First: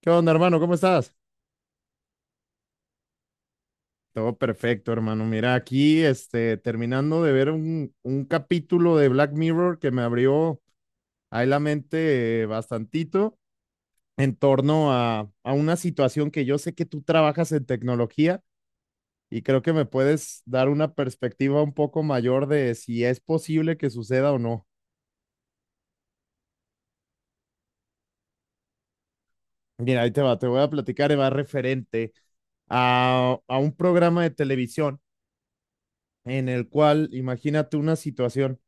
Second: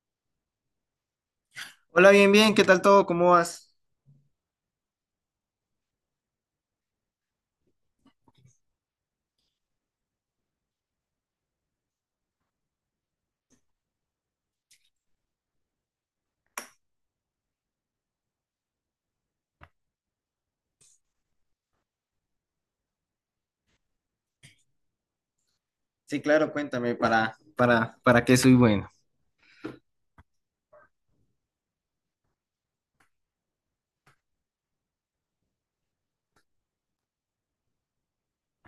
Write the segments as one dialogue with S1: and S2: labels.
S1: ¿Qué onda, hermano? ¿Cómo estás?
S2: Hola, bien, bien, ¿qué tal todo? ¿Cómo vas?
S1: Todo perfecto, hermano. Mira, aquí, terminando de ver un capítulo de Black Mirror que me abrió ahí la mente bastantito en torno a una situación que yo sé que tú trabajas en tecnología, y creo que me puedes dar una perspectiva un poco mayor de si es posible que suceda o no.
S2: Sí, claro, cuéntame, ¿¿para qué soy bueno?
S1: Mira, ahí te va, te voy a platicar, y va referente a un programa de televisión en el cual imagínate una situación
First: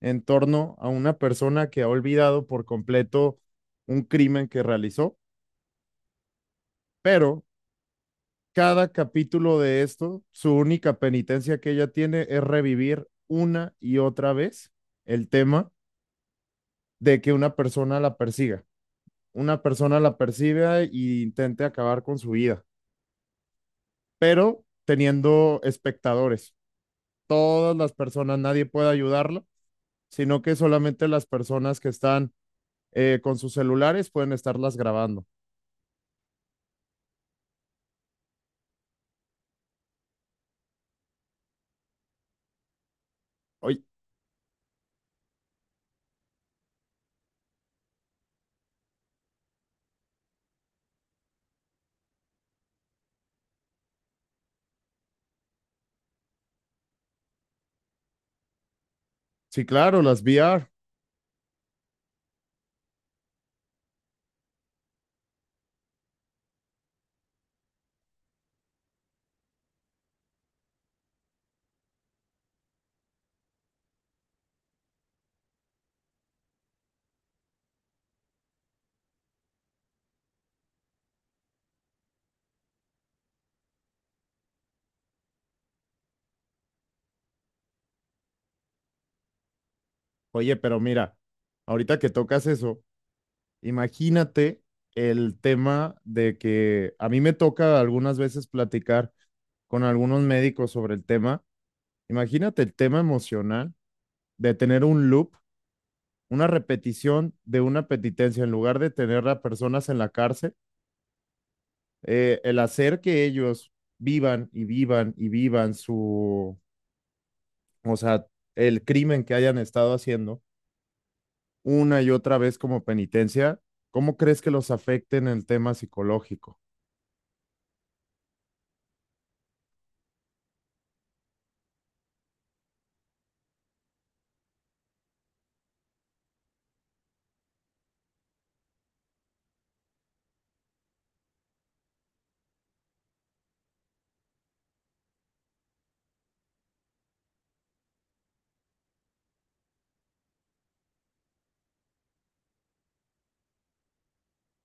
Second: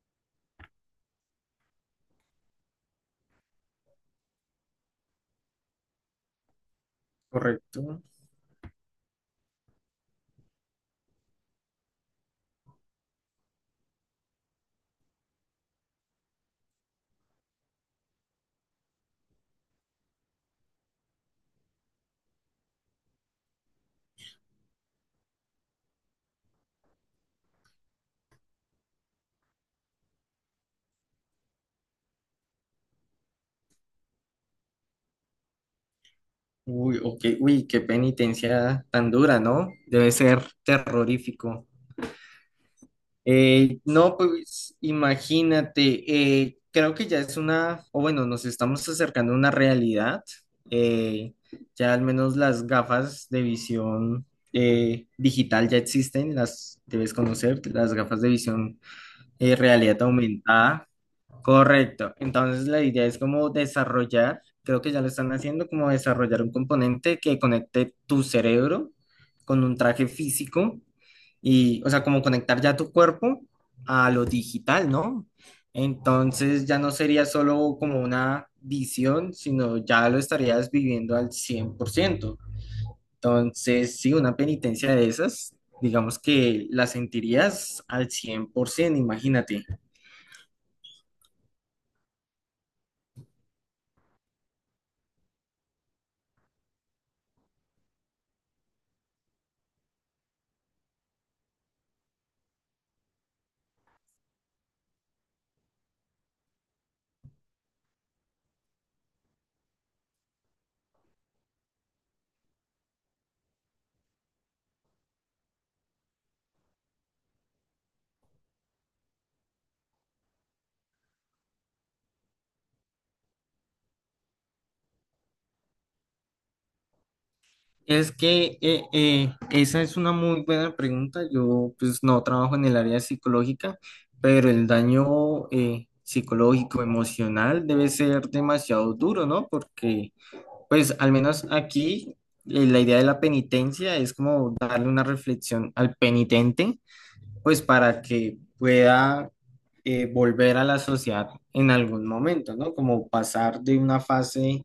S1: en torno a una persona que ha olvidado por completo un crimen que realizó, pero
S2: Correcto.
S1: cada capítulo de esto, su única penitencia que ella tiene es revivir una y otra vez el tema de que una persona la persiga, una persona la persiga e intente acabar con su vida, pero teniendo espectadores. Todas las personas, nadie puede ayudarla, sino que solamente las personas que están con sus celulares pueden estarlas grabando.
S2: Uy, ok, uy, qué penitencia tan dura, ¿no? Debe ser terrorífico.
S1: Oye,
S2: No, pues imagínate, creo que ya es una, o bueno, nos estamos acercando a una realidad. eh, ya al menos las gafas de visión digital ya existen, las debes conocer, las gafas de visión
S1: sí,
S2: realidad
S1: claro, las VR.
S2: aumentada. Correcto. Entonces la idea es como desarrollar, creo que ya lo están haciendo, como desarrollar un componente que conecte tu cerebro con un traje físico y, o sea, como conectar ya tu cuerpo a lo digital, ¿no? Entonces ya no sería solo como una visión, sino ya lo estarías viviendo al 100%. Entonces, sí, una penitencia de esas, digamos que la sentirías al 100%, imagínate.
S1: Oye, pero mira, ahorita que tocas eso, imagínate el tema de que a mí me toca algunas veces platicar con algunos médicos sobre el tema. Imagínate el tema emocional de tener un loop, una repetición de una penitencia, en lugar de tener a personas en la cárcel, el hacer que ellos vivan y vivan y vivan su, o sea, el crimen que hayan estado haciendo una y otra vez como penitencia. ¿Cómo crees que los afecte en el tema psicológico?
S2: Es que esa es una muy buena pregunta. Yo pues no trabajo en el área psicológica, pero el daño psicológico, emocional debe ser demasiado duro, ¿no? Porque pues al menos aquí la idea de la penitencia es como darle una reflexión al penitente, pues para que pueda volver a la sociedad en algún momento, ¿no? Como pasar de una fase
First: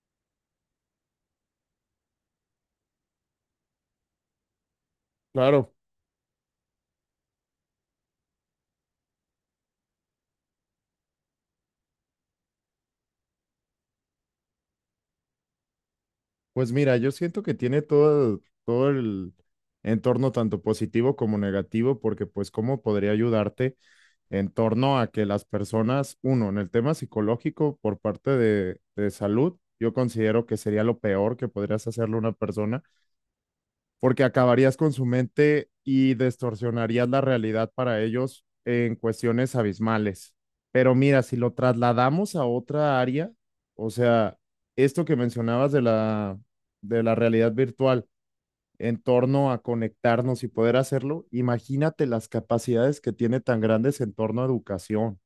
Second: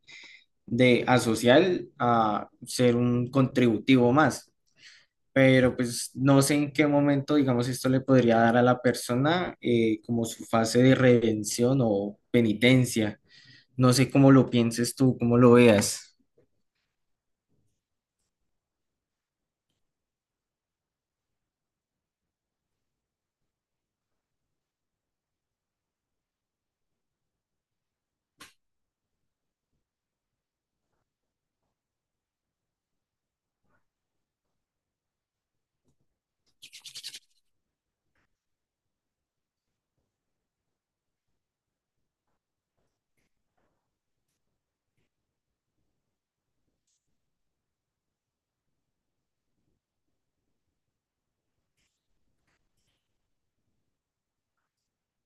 S2: de asociar a ser un contributivo más.
S1: Claro,
S2: Pero pues no sé en qué momento, digamos, esto le podría dar a la persona como su fase de redención o penitencia. No sé cómo lo pienses tú, cómo lo veas.
S1: pues mira, yo siento que tiene todo, todo el entorno tanto positivo como negativo, porque pues cómo podría ayudarte en torno a que las personas, uno, en el tema psicológico por parte de salud, yo considero que sería lo peor que podrías hacerle a una persona, porque acabarías con su mente y distorsionarías la realidad para ellos en cuestiones abismales. Pero mira, si lo trasladamos a otra área, o sea, esto que mencionabas de de la realidad virtual en torno a conectarnos y poder hacerlo, imagínate las capacidades que tiene tan grandes en torno a educación.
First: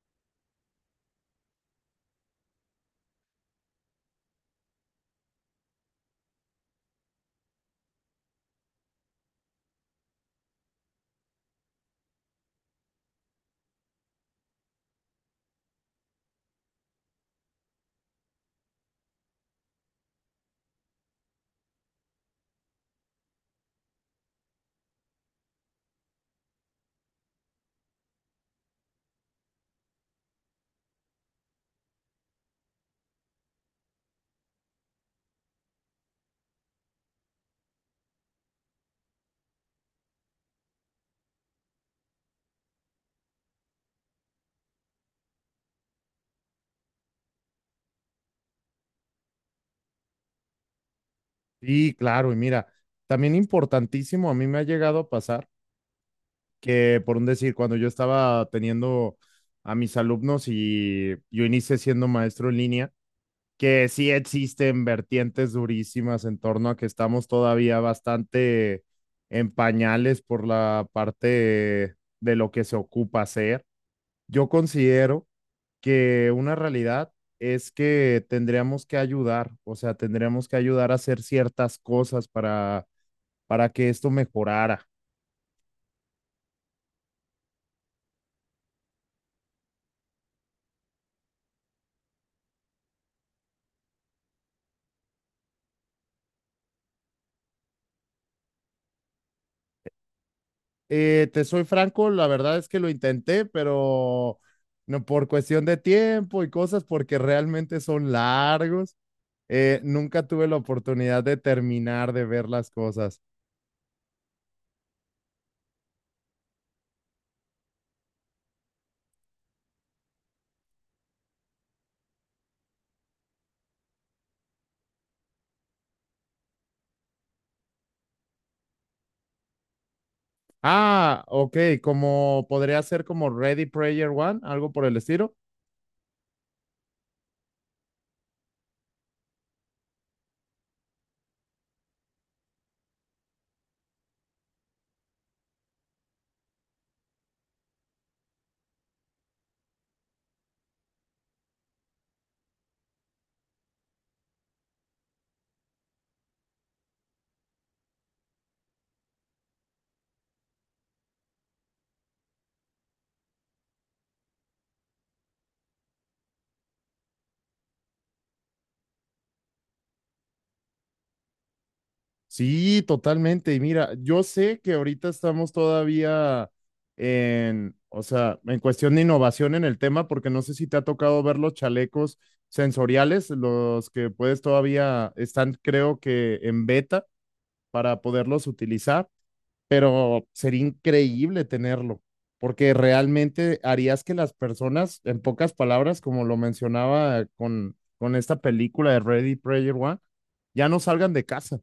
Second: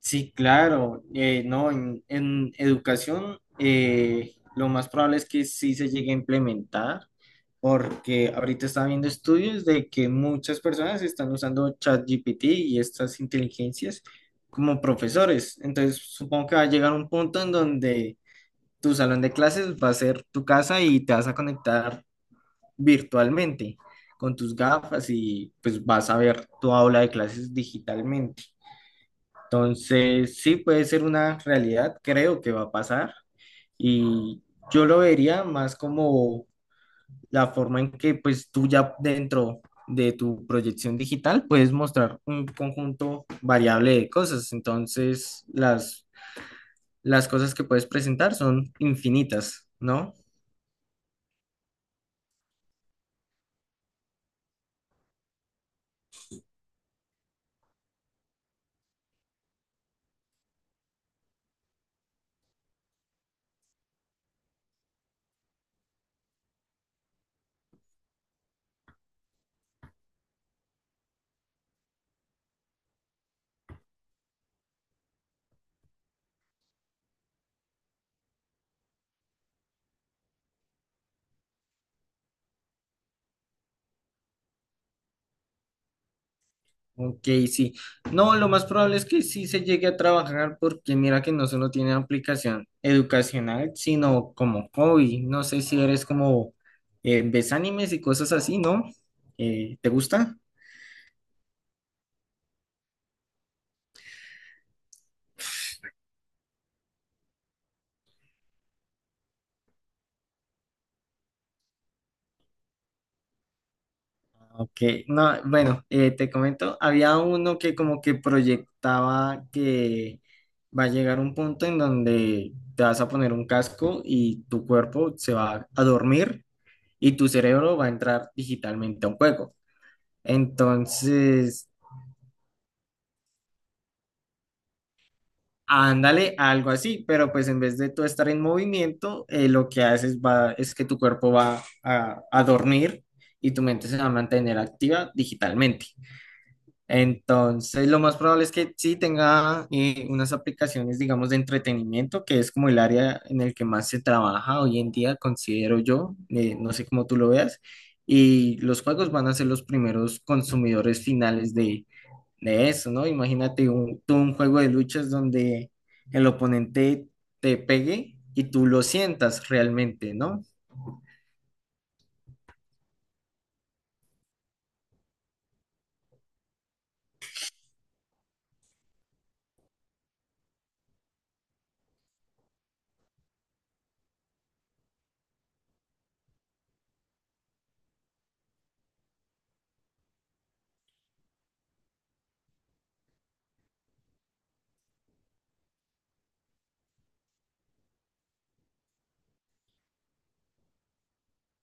S2: Sí, claro, no, en educación lo más probable es que sí se llegue a implementar, porque ahorita está viendo estudios de que muchas personas están usando ChatGPT y estas inteligencias como profesores. Entonces, supongo que va a llegar un punto en donde tu salón de clases va a ser tu casa y te vas a conectar virtualmente con tus gafas y pues vas a ver tu aula de clases digitalmente. Entonces, sí puede ser una realidad, creo que va a pasar y yo lo vería más como la forma en que pues tú ya dentro de tu proyección digital puedes mostrar un conjunto variable de cosas. Entonces, las cosas que puedes presentar son infinitas, ¿no?
S1: Sí, claro, y mira, también importantísimo, a mí me ha llegado a pasar que por un decir, cuando yo estaba teniendo a mis alumnos y yo inicié siendo maestro en línea, que sí existen vertientes durísimas en torno a que estamos todavía bastante en pañales por la parte de lo que se ocupa hacer. Yo considero que una realidad es que tendríamos que ayudar, o sea, tendríamos que ayudar a hacer ciertas cosas para que esto mejorara.
S2: Ok, sí. No, lo más probable es que sí se llegue a trabajar porque mira que no solo tiene aplicación educacional, sino como hobby. No sé si eres como ves animes y cosas así, ¿no? ¿Te gusta?
S1: Te soy franco, la verdad es que lo intenté, pero no por cuestión de tiempo y cosas, porque realmente son largos. Eh, nunca tuve la oportunidad de terminar de ver las cosas.
S2: Ok, no, bueno, te comento, había uno que como que proyectaba que va a llegar un punto en donde te vas a poner un casco y tu cuerpo se va a dormir y tu cerebro va a entrar digitalmente a un juego.
S1: Ah, ok,
S2: Entonces,
S1: como podría ser como Ready Player One, algo por el estilo.
S2: ándale, algo así, pero pues en vez de tú estar en movimiento, lo que haces va, es que tu cuerpo va a dormir y tu mente se va a mantener activa digitalmente. Entonces, lo más probable es que sí tenga unas aplicaciones, digamos, de entretenimiento, que es como el área en el que más se trabaja hoy en día, considero yo, no sé cómo tú lo veas, y los juegos van a ser los primeros consumidores finales de eso, ¿no? Imagínate un, tú un juego de luchas donde el oponente te pegue y tú lo sientas realmente, ¿no?
S1: Sí, totalmente. Y mira, yo sé que ahorita estamos todavía en, o sea, en cuestión de innovación en el tema, porque no sé si te ha tocado ver los chalecos sensoriales, los que puedes todavía están, creo que en beta para poderlos utilizar, pero sería increíble tenerlo, porque realmente harías que las personas, en pocas palabras, como lo mencionaba con esta película de Ready Player One, ya no salgan de casa.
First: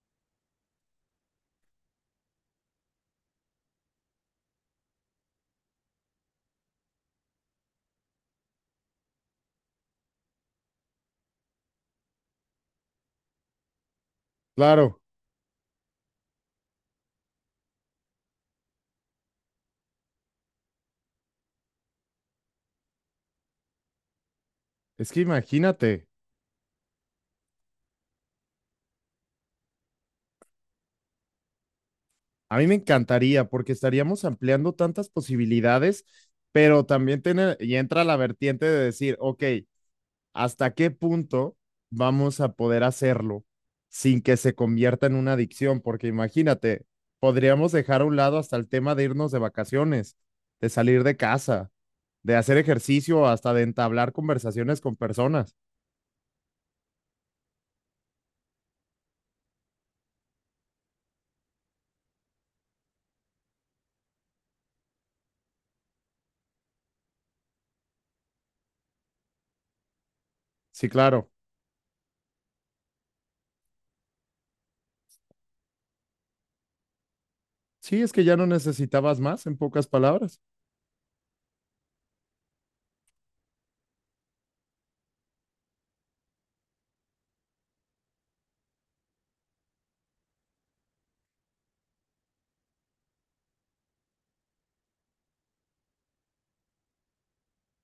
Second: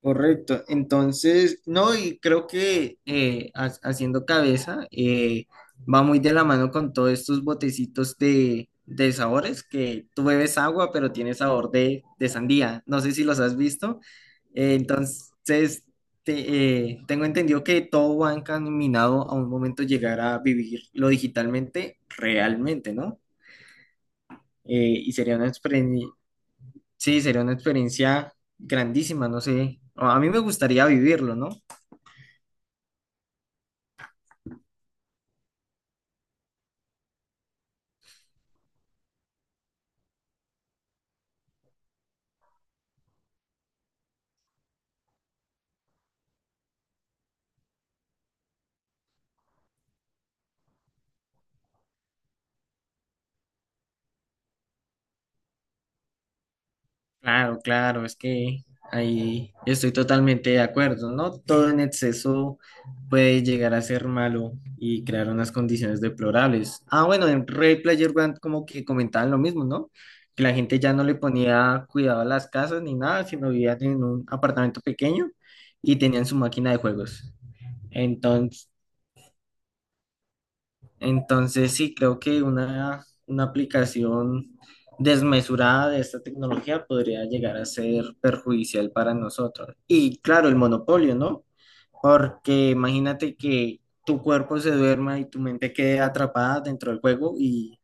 S2: Correcto, entonces, no, y creo que haciendo cabeza va muy de la mano con todos estos botecitos de sabores que tú bebes agua, pero tiene sabor de sandía. No sé si los has visto.
S1: Claro.
S2: Entonces, tengo entendido que todo va encaminado a un momento llegar a vivirlo digitalmente, realmente, ¿no?
S1: Es
S2: Y
S1: que
S2: sería una
S1: imagínate,
S2: experiencia, sí, sería una experiencia grandísima, no sé. A mí me gustaría vivirlo, ¿no?
S1: a mí me encantaría porque estaríamos ampliando tantas posibilidades, pero también tiene, y entra la vertiente de decir, ok, ¿hasta qué punto vamos a poder hacerlo sin que se convierta en una adicción? Porque imagínate, podríamos dejar a un lado hasta el tema de irnos de vacaciones, de salir de casa, de hacer ejercicio, hasta de entablar conversaciones con personas.
S2: Claro, claro, es que ahí estoy totalmente de acuerdo, ¿no? Todo en exceso puede llegar a ser malo y crear unas condiciones deplorables. Ah, bueno, en Red Player One como que comentaban lo mismo, ¿no? Que la gente
S1: Sí,
S2: ya no le
S1: claro.
S2: ponía cuidado a las casas ni nada, sino vivían en un apartamento pequeño y tenían su máquina de juegos.
S1: Sí, es que ya no necesitabas más, en pocas palabras.
S2: Entonces, sí, creo que una aplicación desmesurada de esta tecnología podría llegar a ser perjudicial para nosotros. Y claro, el monopolio, ¿no? Porque imagínate que tu cuerpo se duerma y tu mente quede atrapada dentro del juego y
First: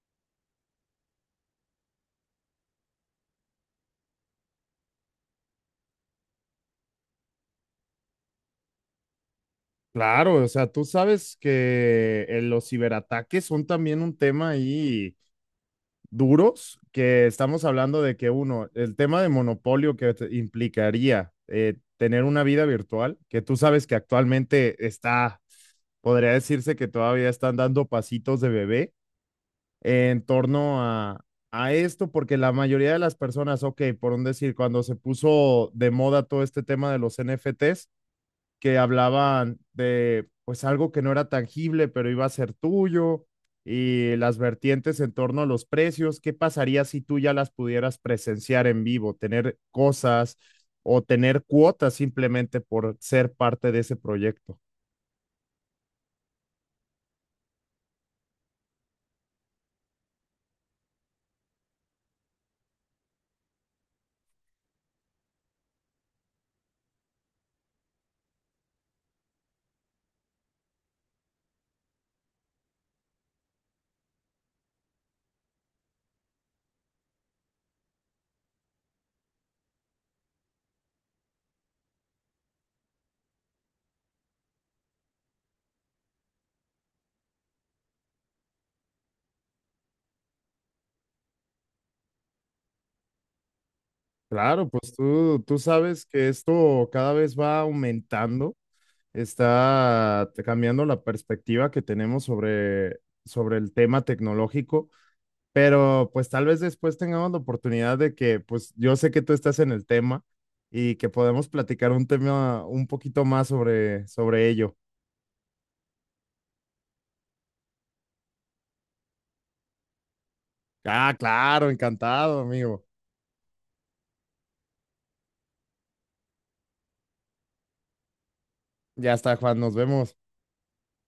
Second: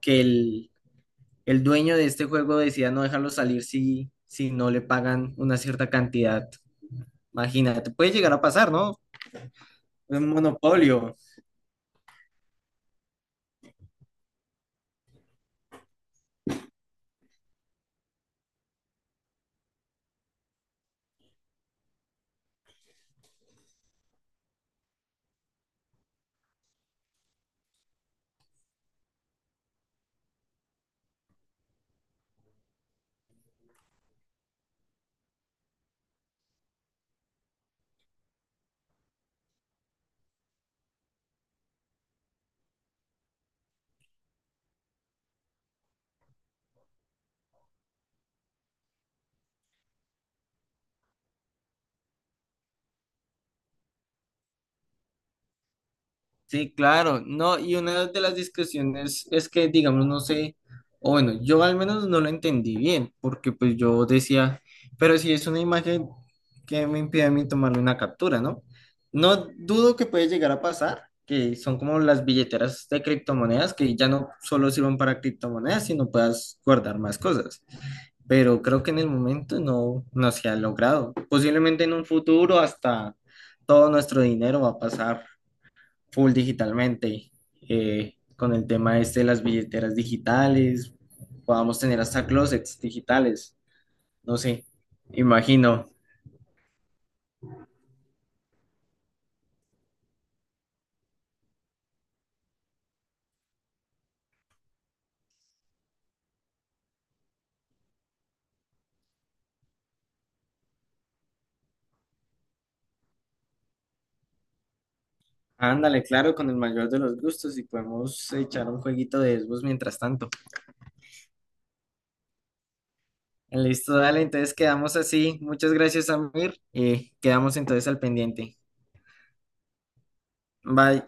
S2: que el dueño de este juego decida no dejarlo salir si no le pagan una cierta cantidad. Imagínate, puede llegar a pasar, ¿no? Un
S1: Claro, o sea, tú
S2: monopolio.
S1: sabes que los ciberataques son también un tema ahí duros, que estamos hablando de que uno, el tema de monopolio que te- implicaría tener una vida virtual, que tú sabes que actualmente está, podría decirse que todavía están dando pasitos de bebé en torno a esto, porque la mayoría de las personas, ok, por un decir, cuando se puso de moda todo este tema de los NFTs, que hablaban de pues algo que no era tangible, pero iba a ser tuyo y las vertientes en torno a los precios. ¿Qué pasaría si tú ya las pudieras presenciar en vivo, tener cosas o tener cuotas simplemente por ser parte de ese proyecto?
S2: Sí, claro, no, y una de las discusiones es que, digamos, no sé, o bueno, yo al menos no lo entendí bien, porque pues yo decía, pero si es una imagen que me impide a mí tomarle una captura, ¿no? No dudo que puede llegar a pasar, que son como las billeteras de criptomonedas, que ya no solo sirven para criptomonedas, sino puedas guardar más cosas, pero creo que en el momento no se ha logrado. Posiblemente en un futuro hasta todo nuestro dinero va a pasar full digitalmente, con el tema este de las billeteras digitales, podamos tener hasta closets digitales, no sé,
S1: Claro, pues tú
S2: imagino.
S1: sabes que esto cada vez va aumentando, está cambiando la perspectiva que tenemos sobre, sobre el tema tecnológico. Pero pues tal vez después tengamos la oportunidad de que, pues yo sé que tú estás en el tema y que podemos platicar un tema un poquito más sobre, sobre ello.
S2: Ándale, claro, con el mayor de los gustos y podemos echar un jueguito de Xbox mientras tanto.
S1: Ah, claro, encantado, amigo.
S2: Listo, dale, entonces quedamos así. Muchas gracias, Amir, y quedamos entonces al pendiente.
S1: Ya está, Juan, nos vemos.
S2: Bye.